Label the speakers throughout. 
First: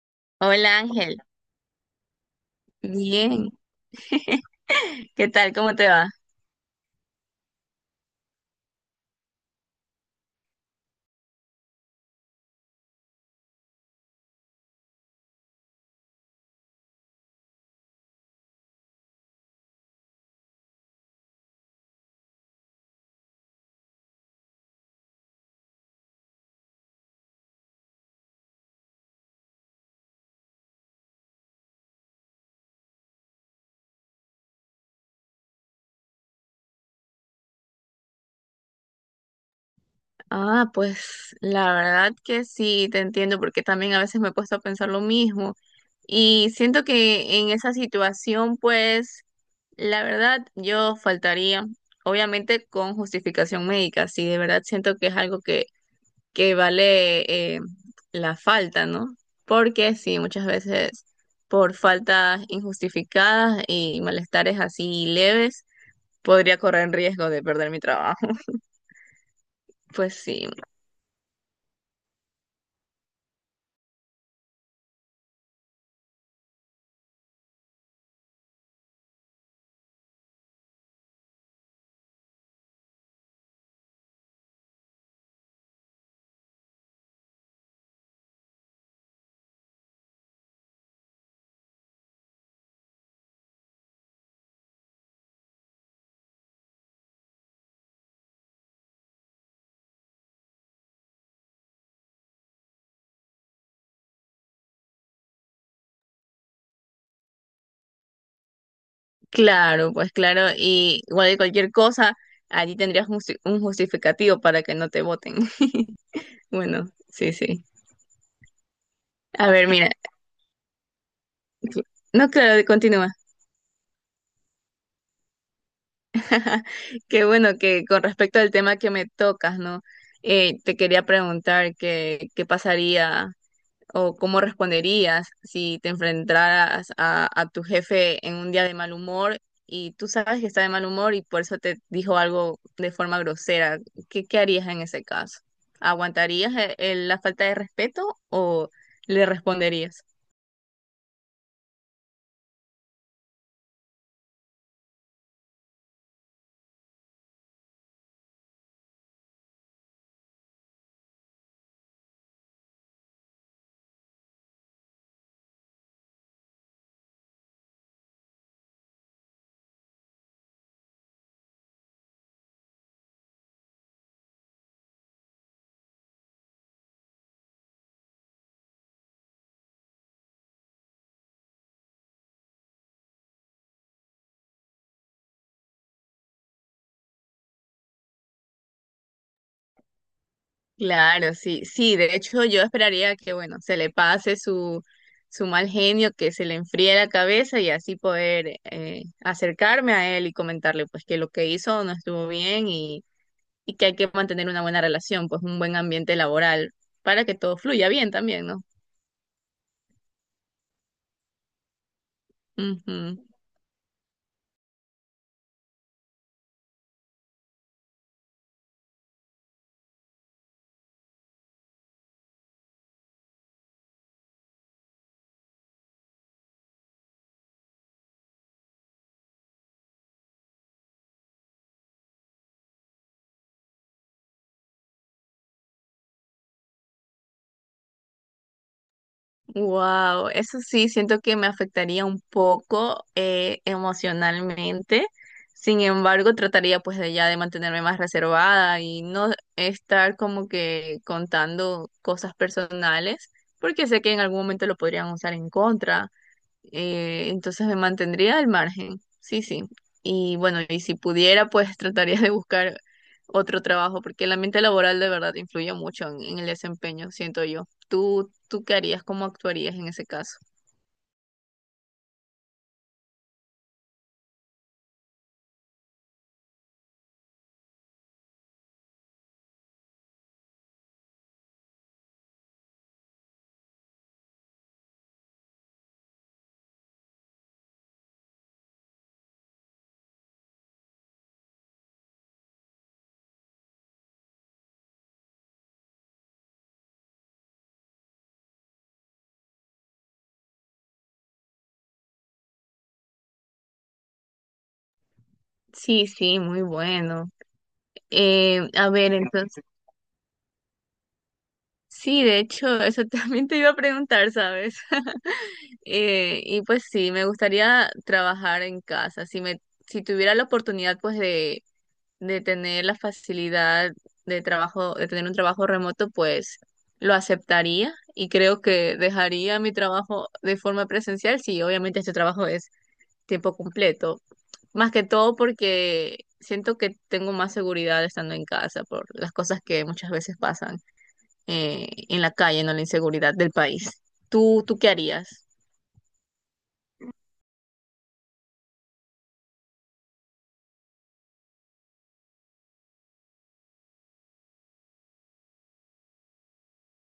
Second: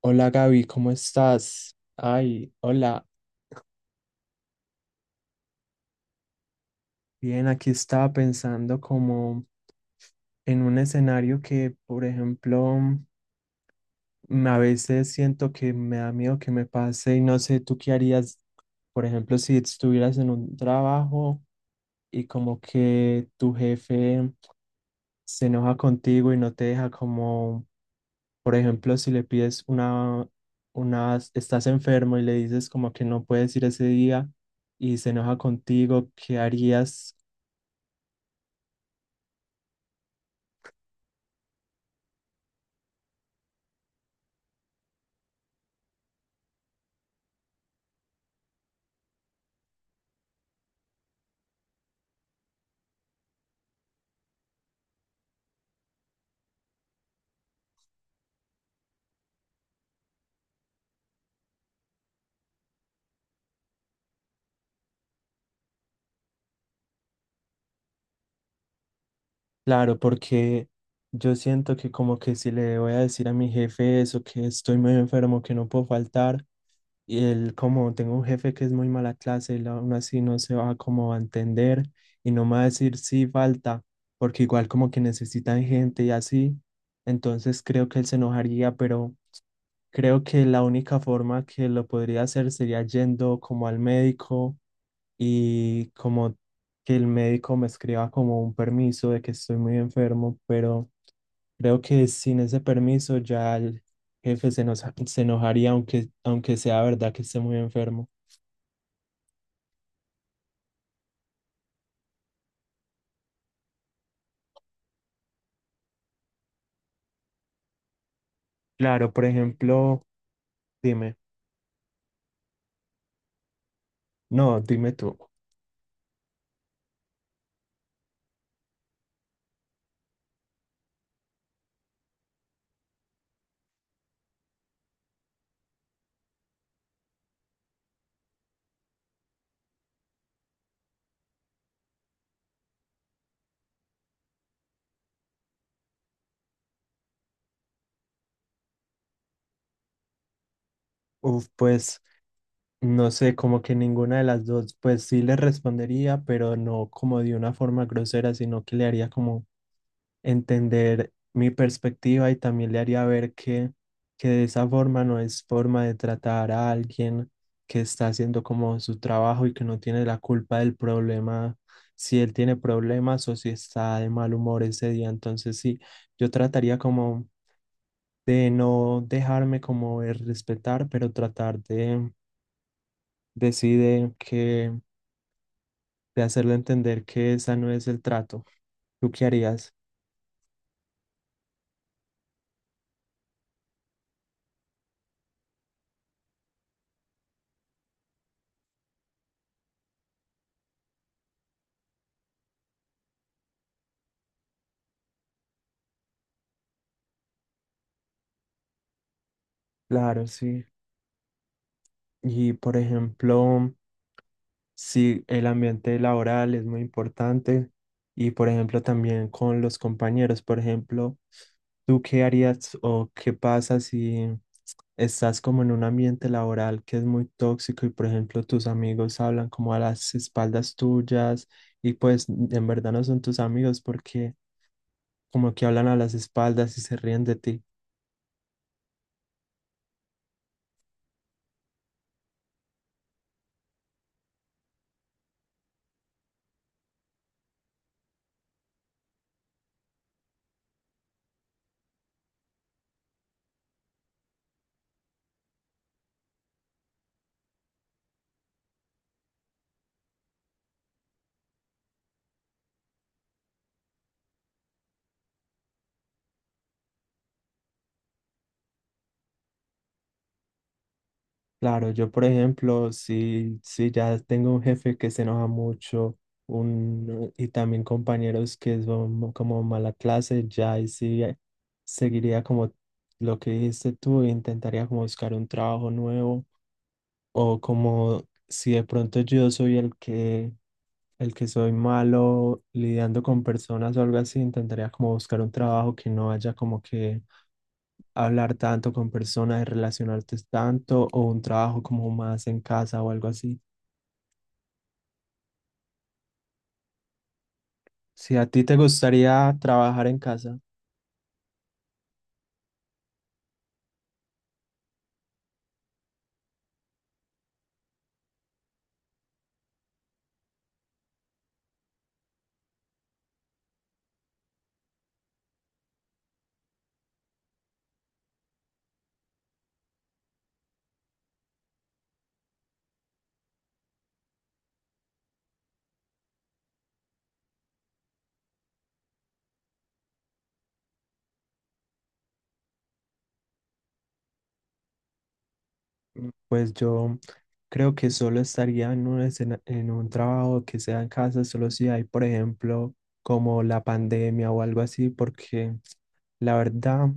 Speaker 1: Hola Gaby,
Speaker 2: Hola
Speaker 1: ¿cómo
Speaker 2: Ángel,
Speaker 1: estás? Ay, hola.
Speaker 2: bien, ¿qué tal? ¿Cómo te va?
Speaker 1: Bien, aquí estaba pensando como en un escenario que, por ejemplo, a veces siento que me da miedo que me pase y no sé, ¿tú qué harías, por ejemplo, si estuvieras en un trabajo y como que tu jefe se enoja contigo y no te deja como, por ejemplo, si le pides una, estás enfermo y le dices como que no puedes ir ese día y se enoja contigo? ¿Qué harías?
Speaker 2: Ah, pues la verdad que sí, te entiendo porque también a veces me he puesto a pensar lo mismo y siento que en esa situación, pues la verdad yo faltaría, obviamente con justificación médica, sí, de verdad siento que es algo que, que vale, la falta, ¿no? Porque sí, muchas veces por faltas injustificadas y malestares así leves podría correr en riesgo de perder mi trabajo.
Speaker 1: Claro,
Speaker 2: Pues sí,
Speaker 1: porque yo siento que como que si le voy a decir a mi jefe eso, que estoy muy enfermo, que no puedo faltar, y él, como tengo un jefe que es muy mala clase, él aún así no se va como a entender y no me va a decir sí falta, porque igual como que necesitan gente y así, entonces creo que él se enojaría, pero creo que la única forma que lo podría hacer sería yendo como al médico y como que el médico me escriba como un permiso de que estoy muy enfermo, pero creo que sin ese permiso ya el jefe se, nos, se enojaría aunque sea verdad que esté muy enfermo.
Speaker 2: claro, pues claro. Y igual de cualquier cosa, allí tendrías un justificativo para que no te voten. Bueno, sí, sí.
Speaker 1: Claro, por
Speaker 2: A ver, mira,
Speaker 1: ejemplo, dime,
Speaker 2: no, claro, continúa.
Speaker 1: no, dime tú.
Speaker 2: Qué bueno que con respecto al tema que me tocas, ¿no? Te quería preguntar qué pasaría o cómo responderías si te enfrentaras a tu jefe en un día de mal humor y tú sabes que está de mal humor y por eso te dijo algo de forma grosera. ¿ qué harías en ese caso? ¿Aguantarías la falta de respeto o le responderías?
Speaker 1: Uf, pues no sé, como que ninguna de las dos, pues sí le respondería, pero no como de una forma grosera, sino que le haría como entender mi perspectiva y también le haría ver que de esa forma no es forma de tratar a alguien que está haciendo como su trabajo y que no tiene la culpa del problema, si él tiene problemas o si está de mal humor ese día. Entonces sí, yo trataría como de no dejarme como de respetar, pero tratar de decir que, de hacerle entender que esa no es el trato. ¿Tú qué harías?
Speaker 2: Claro, sí, sí, de hecho yo esperaría que, bueno, se le pase su mal genio, que se le enfríe la cabeza y así poder acercarme a él y comentarle pues que lo que hizo no estuvo bien y que hay que mantener una buena relación, pues un buen ambiente laboral para que todo fluya bien también, ¿no?
Speaker 1: Claro, sí. Y por ejemplo, sí, el ambiente laboral es muy importante y, por ejemplo, también con los compañeros. Por ejemplo, ¿tú qué harías o qué pasa si estás como en un ambiente laboral que es muy tóxico y, por ejemplo, tus amigos hablan como a las espaldas tuyas y pues en verdad no son tus amigos porque como que hablan a las espaldas y se ríen de ti?
Speaker 2: Wow, eso sí, siento que me afectaría un poco emocionalmente. Sin embargo, trataría pues de ya de mantenerme más reservada y no estar como que contando cosas personales, porque sé que en algún momento lo podrían usar en contra. Entonces me mantendría al margen, sí, sí. Y bueno, y si pudiera, pues trataría de buscar otro trabajo, porque el ambiente laboral de verdad influye mucho en el desempeño, siento yo. ¿ tú qué harías? ¿Cómo actuarías en ese caso?
Speaker 1: Claro, yo por ejemplo, si ya tengo un jefe que se enoja mucho un, y también compañeros que son como mala clase, ya ahí sí seguiría como lo que dijiste tú, intentaría como buscar un trabajo nuevo o como si de pronto yo soy el que soy malo lidiando con personas o algo así, intentaría como buscar un trabajo que no haya como que hablar tanto con personas y relacionarte tanto o un trabajo como más en casa o algo así.
Speaker 2: Sí, sí, muy bueno.
Speaker 1: ¿Si a ti te
Speaker 2: A ver,
Speaker 1: gustaría
Speaker 2: entonces,
Speaker 1: trabajar en casa?
Speaker 2: sí, de hecho, eso también te iba a preguntar, ¿sabes? Y pues sí, me gustaría trabajar en casa. Si tuviera la oportunidad, pues de tener la facilidad de trabajo, de tener un trabajo remoto, pues lo aceptaría y creo que dejaría mi trabajo de forma presencial si obviamente este trabajo es tiempo completo. Más que todo porque siento que tengo más seguridad estando en casa por las cosas que muchas veces pasan en la calle, no la inseguridad del país. ¿ tú qué harías?
Speaker 1: Mm, pues yo creo que solo estaría en un, escena- en un trabajo que sea en casa, solo si hay, por ejemplo, como la pandemia o algo así, porque la verdad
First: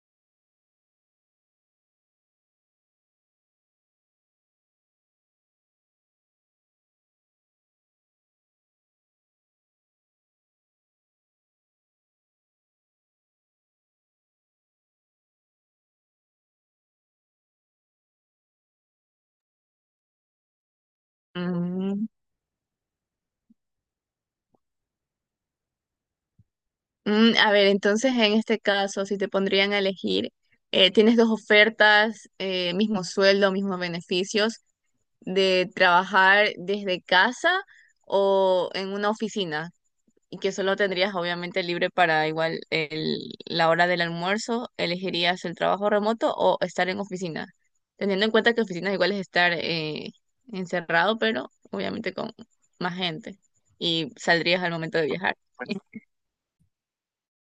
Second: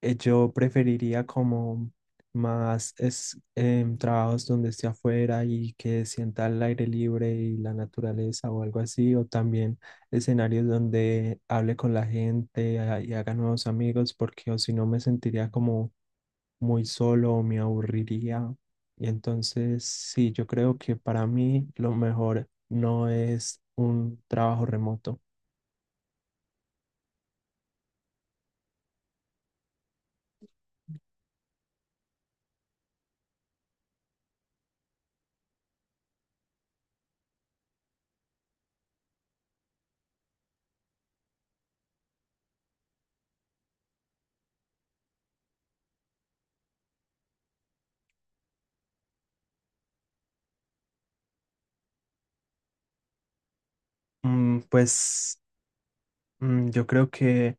Speaker 1: yo preferiría como más es, trabajos donde esté afuera y que sienta el aire libre y la naturaleza o algo así, o también escenarios donde hable con la gente y haga nuevos amigos, porque o si no me sentiría como muy solo o me aburriría. Y entonces, sí, yo creo que para mí lo
Speaker 2: Mm,
Speaker 1: mejor no es un trabajo remoto.
Speaker 2: Mm, a ver, entonces en este caso, si te pondrían a elegir, tienes dos ofertas, mismo sueldo, mismos beneficios, de trabajar desde casa o en una oficina, y que solo tendrías obviamente libre para igual la hora del almuerzo, ¿elegirías el trabajo remoto o estar en oficina? Teniendo en cuenta que oficina igual es estar encerrado, pero obviamente con más gente, y
Speaker 1: Mm,
Speaker 2: saldrías al momento de viajar.
Speaker 1: Pues yo creo que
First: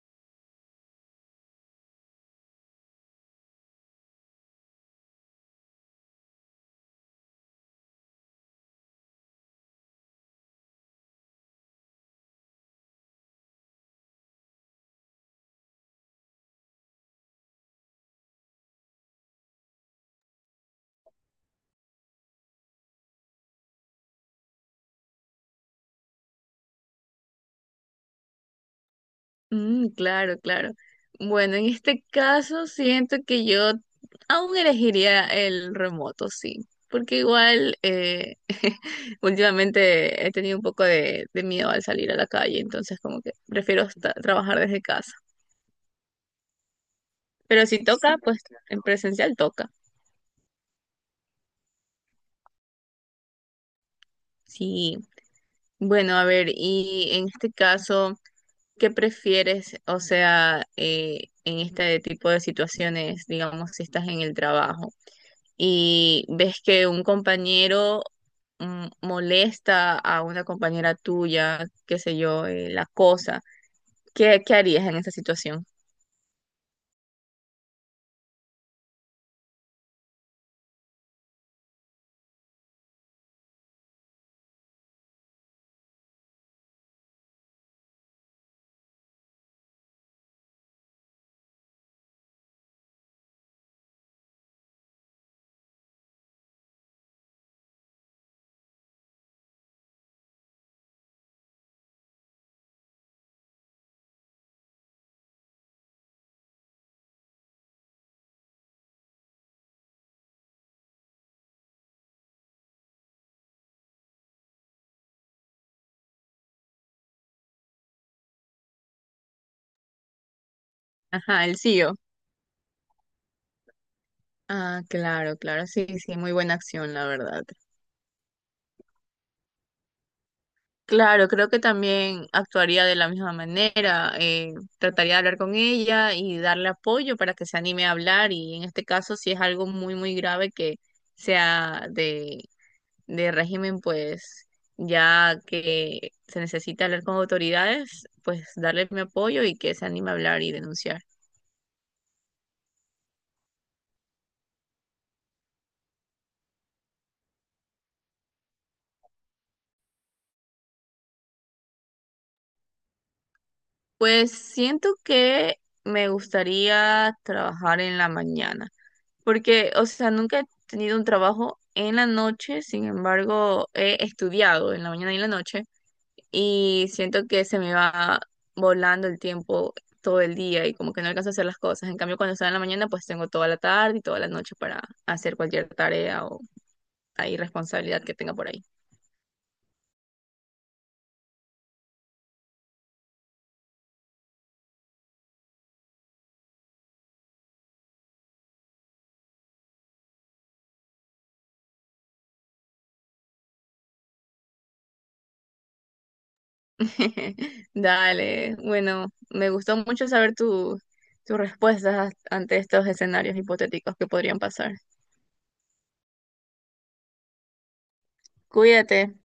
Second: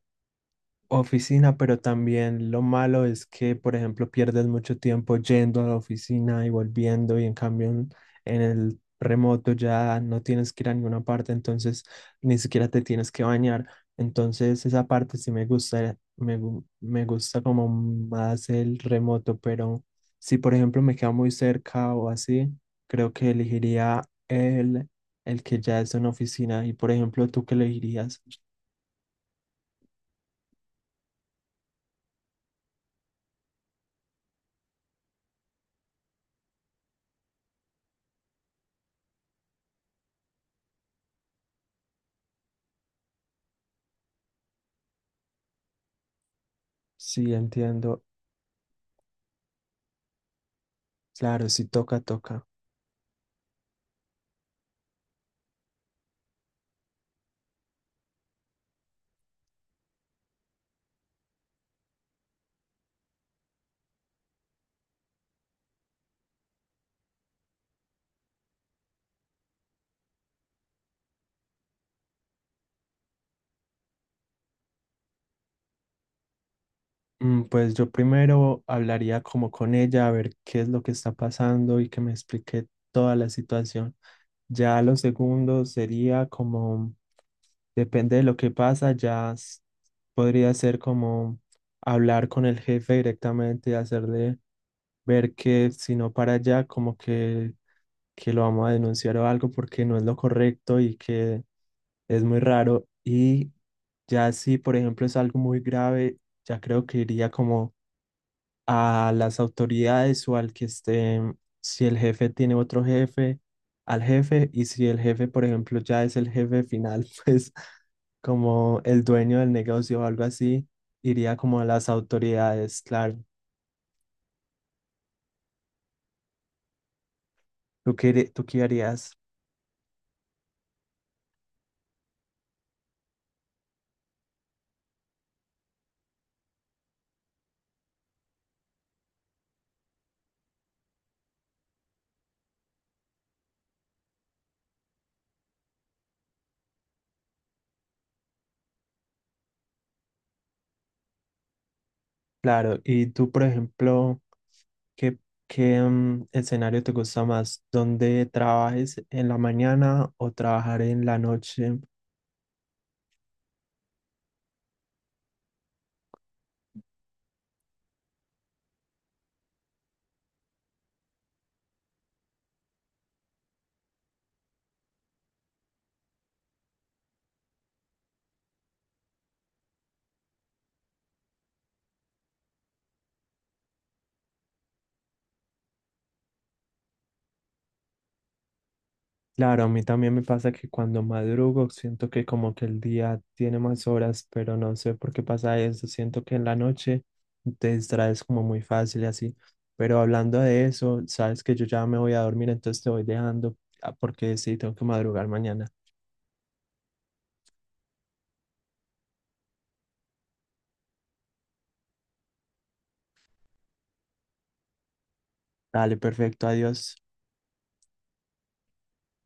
Speaker 1: oficina, pero también lo malo es que, por ejemplo, pierdes mucho tiempo yendo a la oficina y volviendo y en cambio, en el remoto ya no tienes que ir a ninguna parte, entonces ni siquiera te tienes que bañar. Entonces esa parte sí me gusta, me, gu- me gusta como más el remoto, pero si por ejemplo me queda muy cerca o así, creo que elegiría el que ya es una oficina. Y por ejemplo, ¿tú qué elegirías?
Speaker 2: Mm, claro, claro. Bueno, en este caso siento que yo aún elegiría el remoto, sí, porque igual últimamente he tenido un poco de miedo al salir a la calle, entonces como que prefiero trabajar desde casa.
Speaker 1: Sí,
Speaker 2: Pero si
Speaker 1: entiendo.
Speaker 2: toca, pues en presencial toca.
Speaker 1: Claro, si toca, toca.
Speaker 2: Sí. Bueno, a ver, y en este caso, ¿qué prefieres? O sea, en este tipo de situaciones, digamos, si estás en el trabajo y ves que un compañero mm, molesta a una compañera tuya, qué sé yo, la cosa, ¿ qué harías en esa situación?
Speaker 1: Mm, pues yo primero hablaría como con ella, a ver qué es lo que está pasando y que me explique toda la situación. Ya lo segundo sería como, depende de lo que pasa, ya s- podría ser como hablar con el jefe directamente, hacerle ver que si no para allá, como que lo vamos a denunciar o algo porque no es lo correcto y que es muy raro. Y ya si, por ejemplo, es algo muy grave, ya creo que iría como a las autoridades o al que esté, si el jefe tiene otro jefe, al jefe. Y si el jefe, por ejemplo, ya es el jefe final, pues como el dueño del negocio o algo así, iría
Speaker 2: Ajá, el
Speaker 1: como a las
Speaker 2: CEO.
Speaker 1: autoridades, claro.
Speaker 2: Ah, claro, claro, sí, sí, muy buena acción, la verdad.
Speaker 1: ¿Tú qué, harí- tú qué harías?
Speaker 2: Claro, creo que también actuaría de la misma manera, trataría de hablar con ella y darle apoyo para que se anime a hablar y en este caso si es algo muy, muy grave que sea de régimen, pues ya que se necesita hablar con autoridades, pues darle mi apoyo y que se anime a hablar y denunciar.
Speaker 1: Claro. Y tú, por ejemplo... ¿Qué, qué, mm, escenario te gusta más? ¿Dónde trabajes en la mañana o trabajar en la noche?
Speaker 2: Pues siento que me gustaría trabajar en la mañana, porque, o sea, nunca he tenido un trabajo en la noche, sin embargo, he estudiado en la mañana y en la noche y siento que se me va volando el tiempo todo el día y como que no alcanzo a hacer las cosas. En cambio, cuando estoy en la mañana, pues tengo toda la tarde y toda la noche para hacer cualquier tarea o ahí responsabilidad que tenga por ahí.
Speaker 1: Claro, a mí también me pasa que cuando madrugo siento que como que el día tiene más horas, pero no sé por qué pasa eso. Siento que en la noche te distraes como muy fácil y así. Pero hablando de eso, sabes que yo ya me voy a dormir, entonces te voy dejando, ah, porque sí, tengo que madrugar mañana.
Speaker 2: Dale, bueno, me gustó mucho saber tus respuestas ante estos escenarios hipotéticos que podrían pasar.
Speaker 1: Dale, perfecto, adiós.
Speaker 2: Cuídate.